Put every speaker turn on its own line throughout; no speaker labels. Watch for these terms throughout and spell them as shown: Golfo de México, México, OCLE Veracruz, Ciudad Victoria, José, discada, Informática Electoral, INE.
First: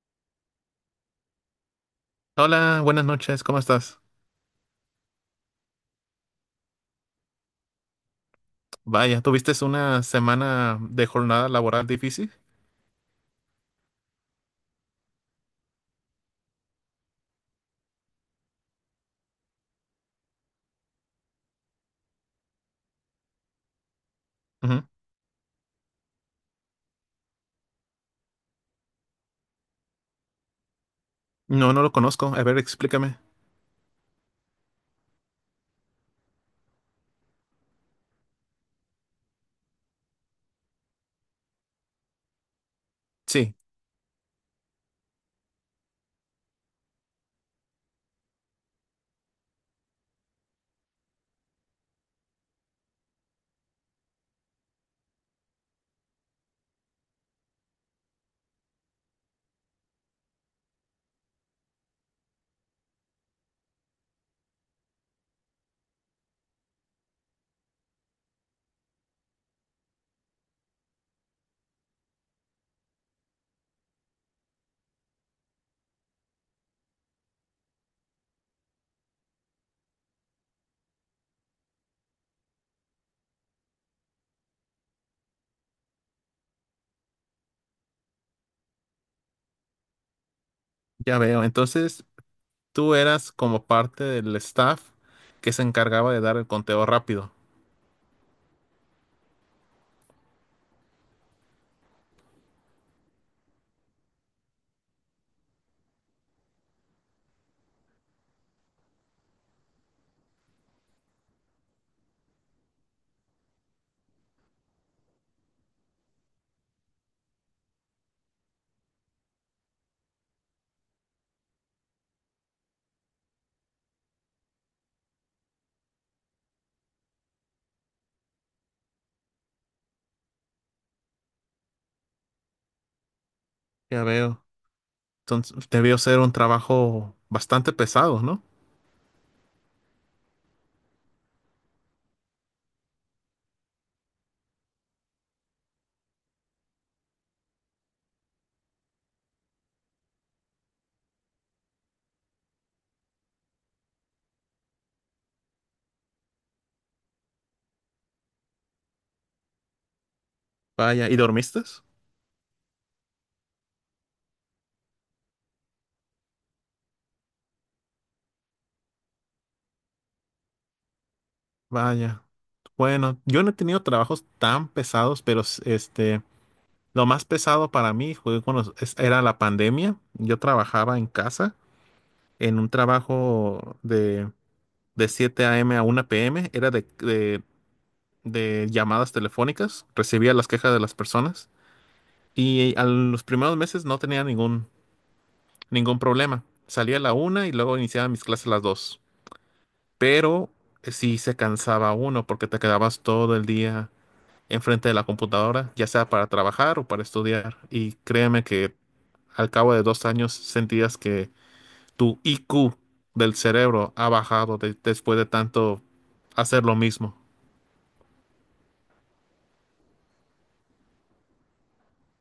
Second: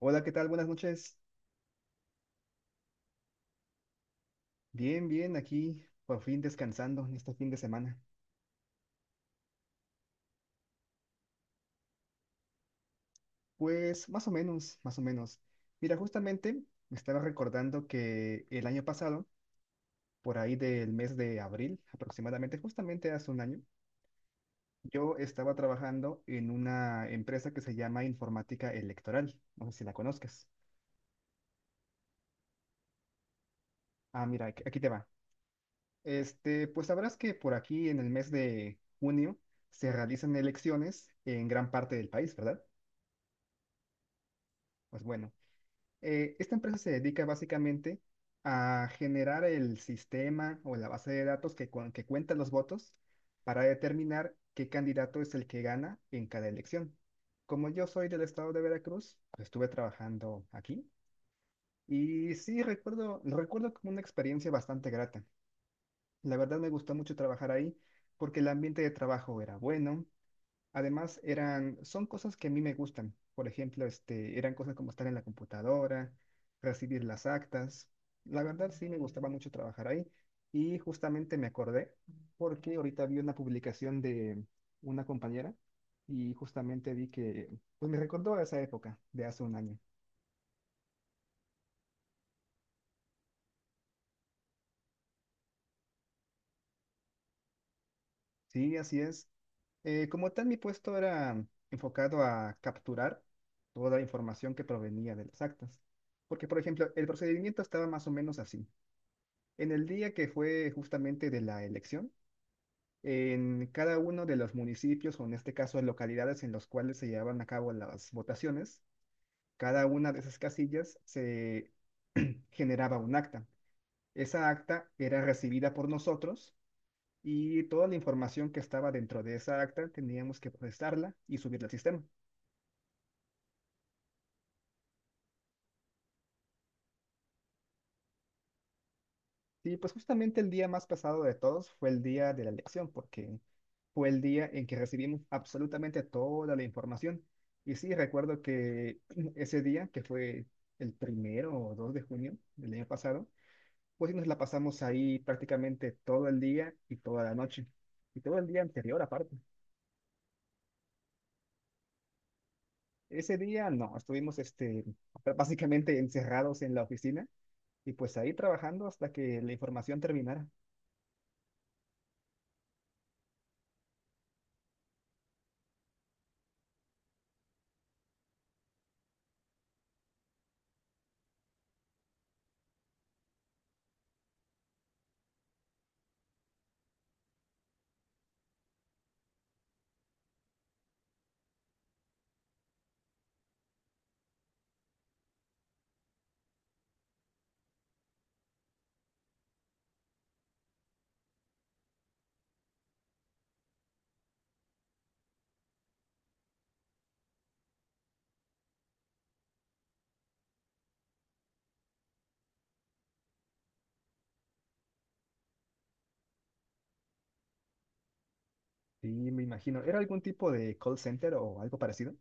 Hola, ¿qué tal? Buenas noches.
Hola, buenas noches, ¿cómo estás?
Bien, bien, aquí por fin descansando en este fin de semana.
Vaya, ¿tuviste una semana de jornada laboral difícil?
Pues más o menos, más o menos. Mira, justamente me estaba recordando que el año pasado, por ahí del mes de abril, aproximadamente, justamente hace un año,
Ujú.
yo estaba trabajando en una empresa que se llama Informática Electoral. No sé si la conozcas.
No, no lo conozco. A ver, explícame.
Ah, mira, aquí te va. Pues sabrás que por aquí en el mes de junio se realizan elecciones en gran parte del país, ¿verdad?
Sí,
Pues bueno. Esta empresa se dedica básicamente a generar el sistema o la base de datos que cuenta los votos para determinar qué candidato es el que gana en cada elección. Como yo soy del estado de Veracruz, pues, estuve trabajando aquí y sí recuerdo, lo recuerdo como una experiencia bastante grata. La verdad me gustó mucho trabajar ahí porque el ambiente de trabajo era bueno. Además, eran, son cosas que a mí me gustan. Por ejemplo, eran cosas como estar en la computadora, recibir las actas. La verdad, sí me gustaba mucho trabajar ahí. Y justamente me acordé porque ahorita vi una publicación de una compañera y justamente vi que, pues me recordó a esa época de hace un año.
ya veo. Entonces, tú eras como parte del staff que se encargaba de dar el conteo rápido.
Sí, así es. Como tal, mi puesto era enfocado a capturar toda la información que provenía de las actas. Porque, por ejemplo, el procedimiento estaba más o menos así. En el día que fue justamente de la elección, en cada uno de los municipios, o en este caso localidades en los cuales se llevaban a cabo las votaciones, cada una de esas casillas se generaba un acta. Esa acta era recibida por nosotros y toda la información que estaba dentro de esa acta teníamos que procesarla y subirla al sistema.
Ya veo. Entonces, debió ser un trabajo bastante pesado, ¿no?
Sí, pues justamente el día más pesado de todos fue el día de la elección, porque fue el día en que recibimos absolutamente toda la información. Y sí, recuerdo que ese día, que fue el primero o 2 de junio del año pasado, pues sí nos la pasamos ahí prácticamente todo el día y toda la noche. Y todo el día anterior aparte.
Vaya, ¿y dormiste?
Ese día no, estuvimos básicamente encerrados en la oficina y pues ahí trabajando hasta que la información terminara.
Vaya. Bueno, yo no he tenido trabajos tan pesados, pero este, lo más pesado para mí fue cuando era la pandemia. Yo trabajaba en casa en un trabajo de 7 a.m. a 1 p.m. Era de llamadas telefónicas, recibía las quejas de las personas y a los primeros meses no tenía ningún problema. Salía a la una y luego iniciaba mis clases a las 2. Pero sí se cansaba uno porque te quedabas todo el día enfrente de la computadora, ya sea para trabajar o para estudiar. Y créeme que al cabo de 2 años sentías que tu IQ del cerebro ha bajado después de tanto hacer lo mismo.
Sí, me imagino. ¿Era algún tipo de call center o algo parecido?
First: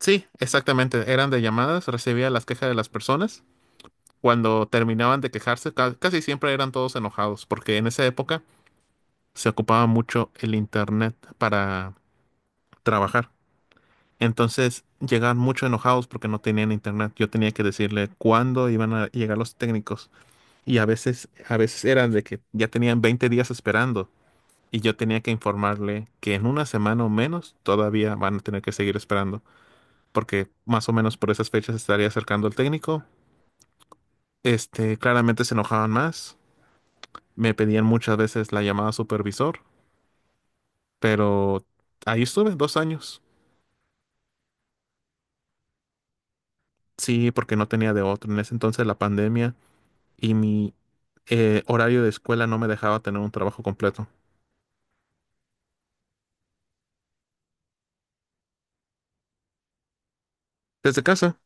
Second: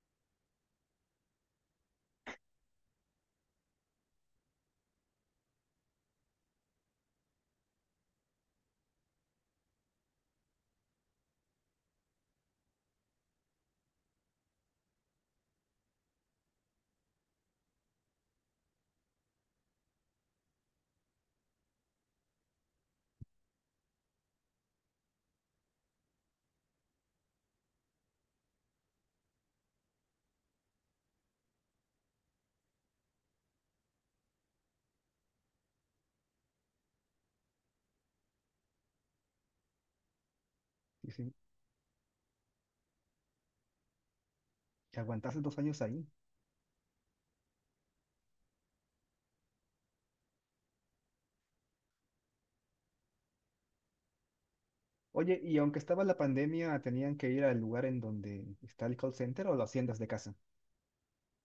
Sí, exactamente. Eran de llamadas, recibía las quejas de las personas. Cuando terminaban de quejarse, casi siempre eran todos enojados, porque en esa época se ocupaba mucho el internet para trabajar. Entonces llegaban mucho enojados porque no tenían internet. Yo tenía que decirle cuándo iban a llegar los técnicos. Y a veces eran de que ya tenían 20 días esperando y yo tenía que informarle que en una semana o menos todavía van a tener que seguir esperando, porque más o menos por esas fechas estaría acercando el técnico. Este, claramente se enojaban más, me pedían muchas veces la llamada supervisor,
Sí, sí.
pero ahí estuve 2 años.
Que aguantaste dos años ahí.
Sí, porque no tenía de otro. En ese entonces la pandemia y mi horario de escuela no me dejaba tener un trabajo completo.
Oye, y aunque estaba la pandemia, ¿tenían que ir al lugar en donde está el call center o lo hacían desde casa?
Desde casa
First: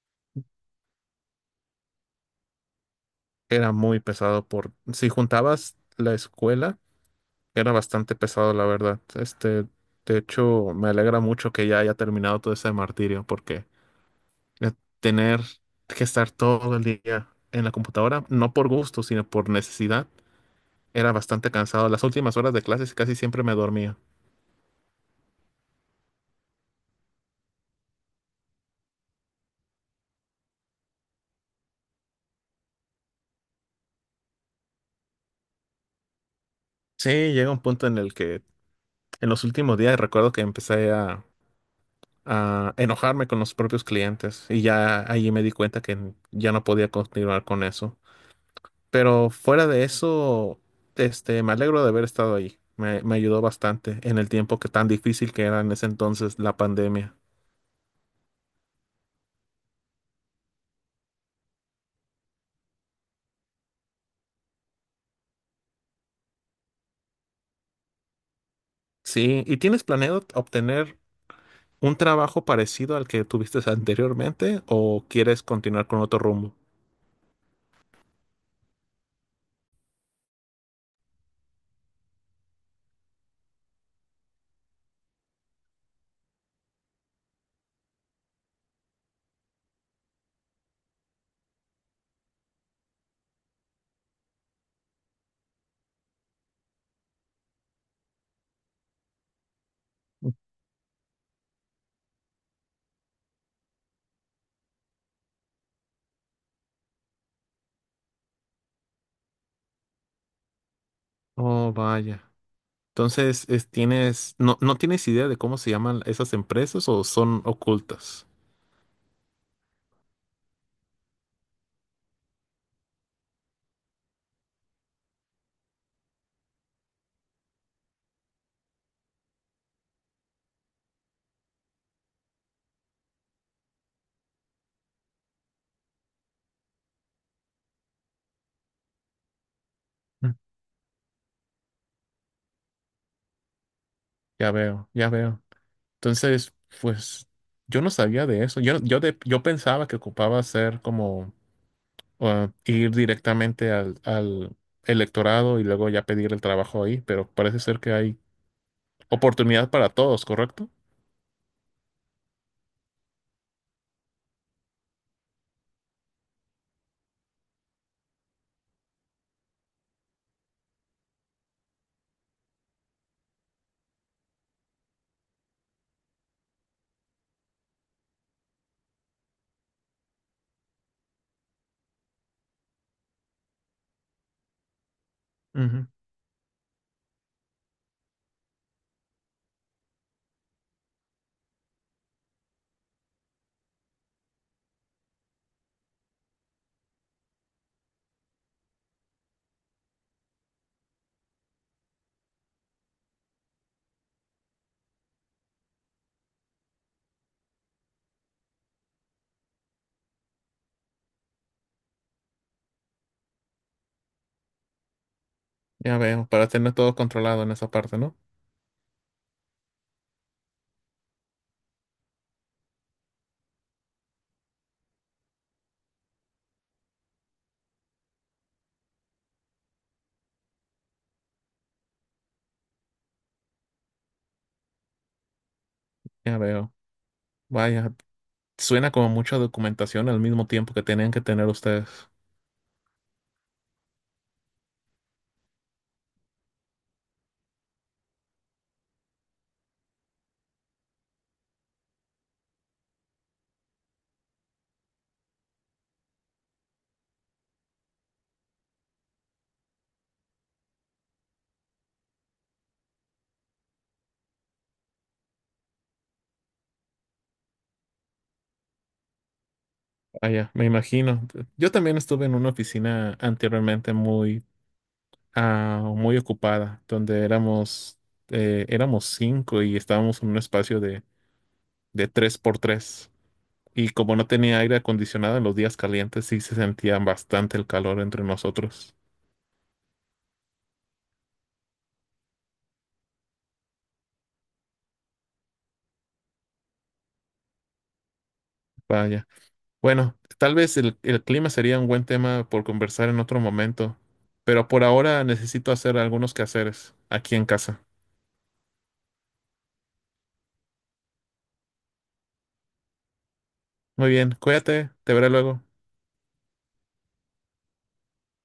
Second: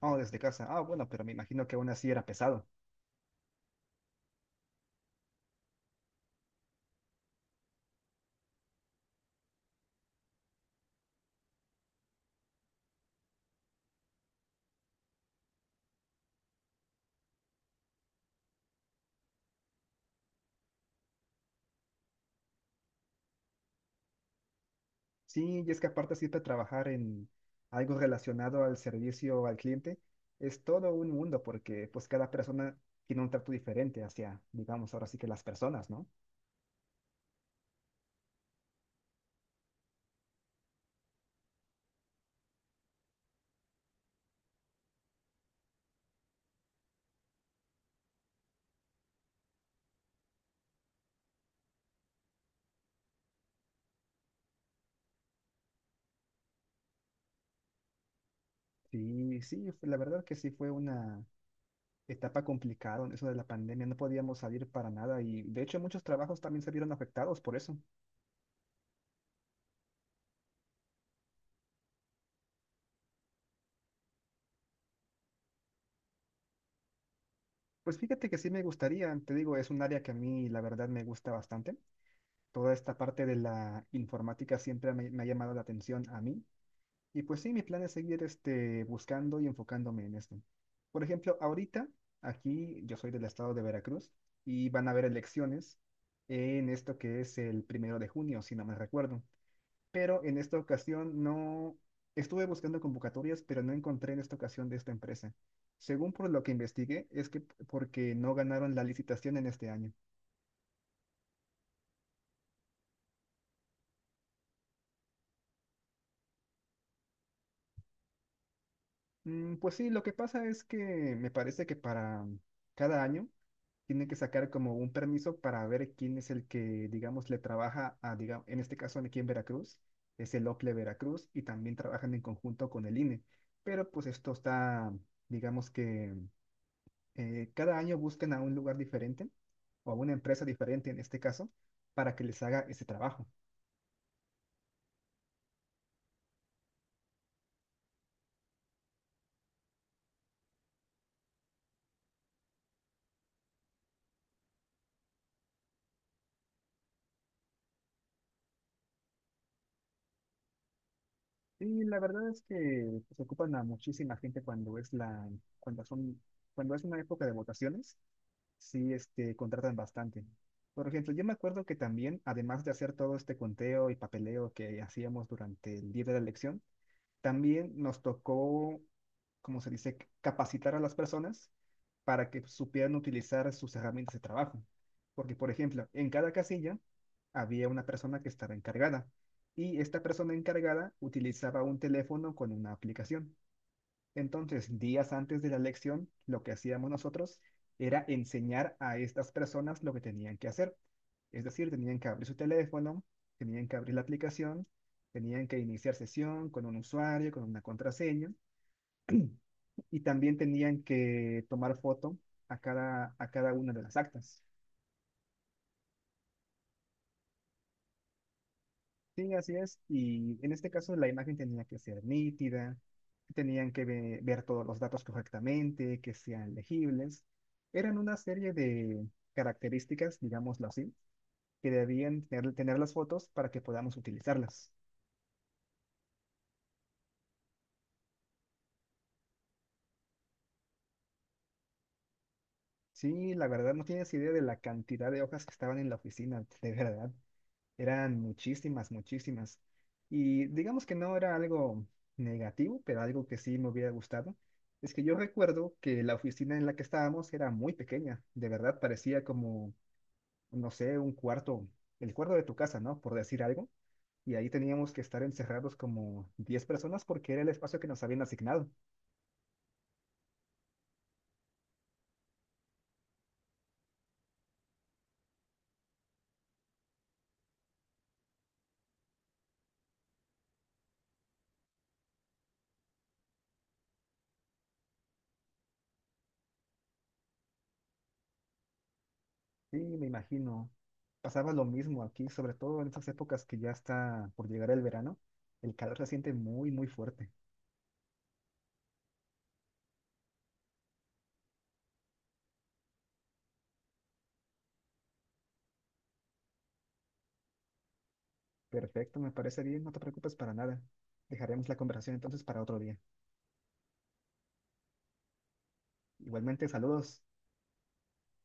Oh, desde casa. Ah, bueno, pero me imagino que aún así era pesado.
era muy pesado por si juntabas la escuela. Era bastante pesado, la verdad. Este, de hecho, me alegra mucho que ya haya terminado todo ese martirio, porque eh, tener que estar todo el día en la computadora, no por gusto, sino por necesidad, era bastante cansado. Las últimas horas de clases casi siempre me dormía.
Sí, y es que aparte siempre trabajar en algo relacionado al servicio al cliente es todo un mundo porque pues cada persona tiene un trato diferente hacia, digamos, ahora sí que las personas, ¿no?
Sí, llega un punto en el que en los últimos días recuerdo que empecé a enojarme con los propios clientes y ya allí me di cuenta que ya no podía continuar con eso. Pero fuera de eso, este, me alegro de haber estado ahí. Me ayudó bastante en el tiempo que tan difícil que era en ese entonces la pandemia.
Sí, sí, la verdad que sí fue una etapa complicaron eso de la pandemia, no podíamos salir para nada y de hecho muchos trabajos también se vieron afectados por eso.
Sí, ¿y tienes planeado obtener un trabajo parecido al que tuviste anteriormente o quieres continuar con otro rumbo?
Pues fíjate que sí me gustaría, te digo, es un área que a mí la verdad me gusta bastante. Toda esta parte de la informática siempre me ha llamado la atención a mí y pues sí, mi plan es seguir buscando y enfocándome en esto. Por ejemplo, ahorita aquí yo soy del estado de Veracruz y van a haber elecciones en esto que es el primero de junio, si no me recuerdo. Pero en esta ocasión no estuve buscando convocatorias, pero no encontré en esta ocasión de esta empresa. Según por lo que investigué, es que porque no ganaron la licitación en este año.
Oh, vaya. Entonces, tienes, no, no tienes idea de cómo se llaman esas empresas o son ocultas.
Mm, pues sí, lo que pasa es que me parece que para cada año tienen que sacar como un permiso para ver quién es el que, digamos, le trabaja a, digamos en este caso aquí en Veracruz, es el OCLE Veracruz y también trabajan en conjunto con el INE. Pero pues esto está, digamos que cada año buscan a un lugar diferente o a una
Mm.
empresa diferente en este caso para que les haga ese trabajo.
Ya veo, ya veo. Entonces, pues yo no sabía de eso. Yo pensaba que ocupaba ser como o ir directamente al electorado y luego ya pedir el trabajo ahí, pero parece ser que hay oportunidad para todos, ¿correcto?
Y la verdad es que se ocupan a muchísima gente cuando es la, cuando son, cuando es una época de votaciones, sí, contratan bastante. Por ejemplo, yo me acuerdo que también, además de hacer todo este conteo y papeleo que hacíamos durante el día de la elección, también nos tocó, como se dice, capacitar a las personas para que supieran utilizar sus herramientas de trabajo. Porque, por
Ujú,
ejemplo, en cada casilla había una persona que estaba encargada y esta persona encargada utilizaba un teléfono con una aplicación. Entonces, días antes de la lección, lo que hacíamos nosotros era enseñar a estas personas lo que tenían que hacer. Es decir, tenían que abrir su teléfono, tenían que abrir la aplicación, tenían que iniciar sesión con un usuario, con una contraseña, y también tenían que tomar foto a cada una de las actas.
ya veo, para tener todo controlado en esa parte, ¿no?
Sí, así es. Y en este caso la imagen tenía que ser nítida, ver todos los datos correctamente, que sean legibles. Eran una serie de características, digámoslo así, que debían tener las fotos para que podamos utilizarlas.
Ya veo. Vaya, suena como mucha documentación al mismo tiempo que tenían que tener ustedes.
Sí, la verdad no tienes idea de la cantidad de hojas que estaban en la oficina, de verdad. Eran muchísimas, muchísimas. Y digamos que no era algo negativo, pero algo que sí me hubiera gustado. Es que yo recuerdo que la oficina en la que estábamos era muy pequeña. De verdad, parecía como, no sé, un cuarto, el cuarto de tu casa, ¿no? Por decir algo. Y ahí teníamos que estar encerrados como 10 personas porque era el espacio que nos habían asignado.
Vaya, me imagino. Yo también estuve en una oficina anteriormente muy, muy ocupada, donde éramos cinco y estábamos en un espacio de, 3 por 3. Y como no tenía aire acondicionado en los días calientes, sí se sentía bastante el calor entre nosotros.
Sí, me imagino. Pasaba lo mismo aquí, sobre todo en estas épocas que ya está por llegar el verano. El calor se siente muy, muy fuerte.
Vaya. Bueno, tal vez el clima sería un buen tema por conversar en otro momento, pero por ahora necesito hacer algunos quehaceres aquí en casa.
Perfecto, me parece bien, no te preocupes para nada. Dejaremos la conversación entonces para otro día.
Muy bien, cuídate, te veré luego.
Igualmente, saludos.